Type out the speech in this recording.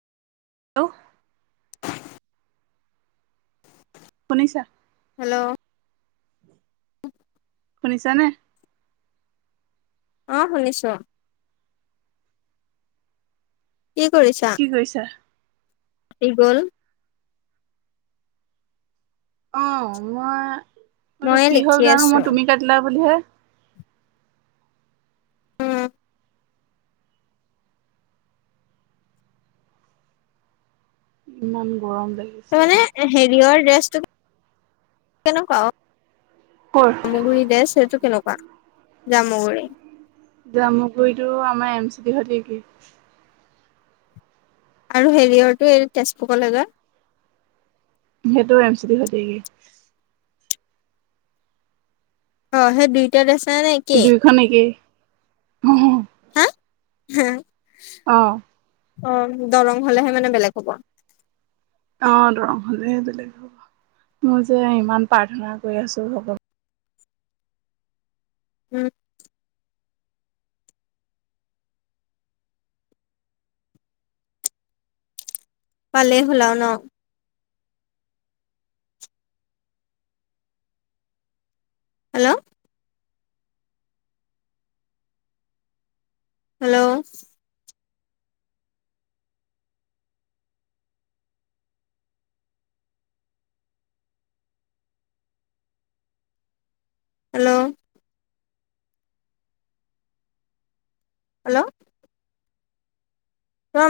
[unintelligible] শুনিছা হেল্ল'। শুনিছানে? অ', শুনিছো। কি কৰিছা? কি কৰিছা? কি গল অ', মই এইটো ময়ে কি হ'ল লিখি জানো আছো মই তুমি কাটিলা বুলিহে। [inaudible] ইমান গৰম [unintelligible] এ', মানে হেৰিয়ৰ ড্ৰেছটো [inaudible] কেনেকুৱা অ'। ক'ৰ জামুগুৰি দেছ [unintelligible] সেইটো কেনেকুৱা, জামুগুৰি। জামুগুৰিটো আমাৰ এম চি ডি সৈতে একেই। আৰু হেৰিয়ৰটো এই তেজপুৰ কলেগা [unintelligible] সেইটো এম চিটিৰ সৈতে কি অ', সেই দুইটা দেচা [unintelligible] নাই দুইখন একেই হা, হা অ'। অ', দলং হ'লেহে মানে বেলেগ হ'ব। অ', দলং হ'লেহে বেলেগ হ'ব। মই যে ইমান প্ৰাৰ্থনা কৰি আছো ভগৱা উম [inaudible] পালেই হ'ল আৰু ন'?। হেল্ল'? হেল্ল'? হেল্ল'? হেল্ল'? তোমাৰ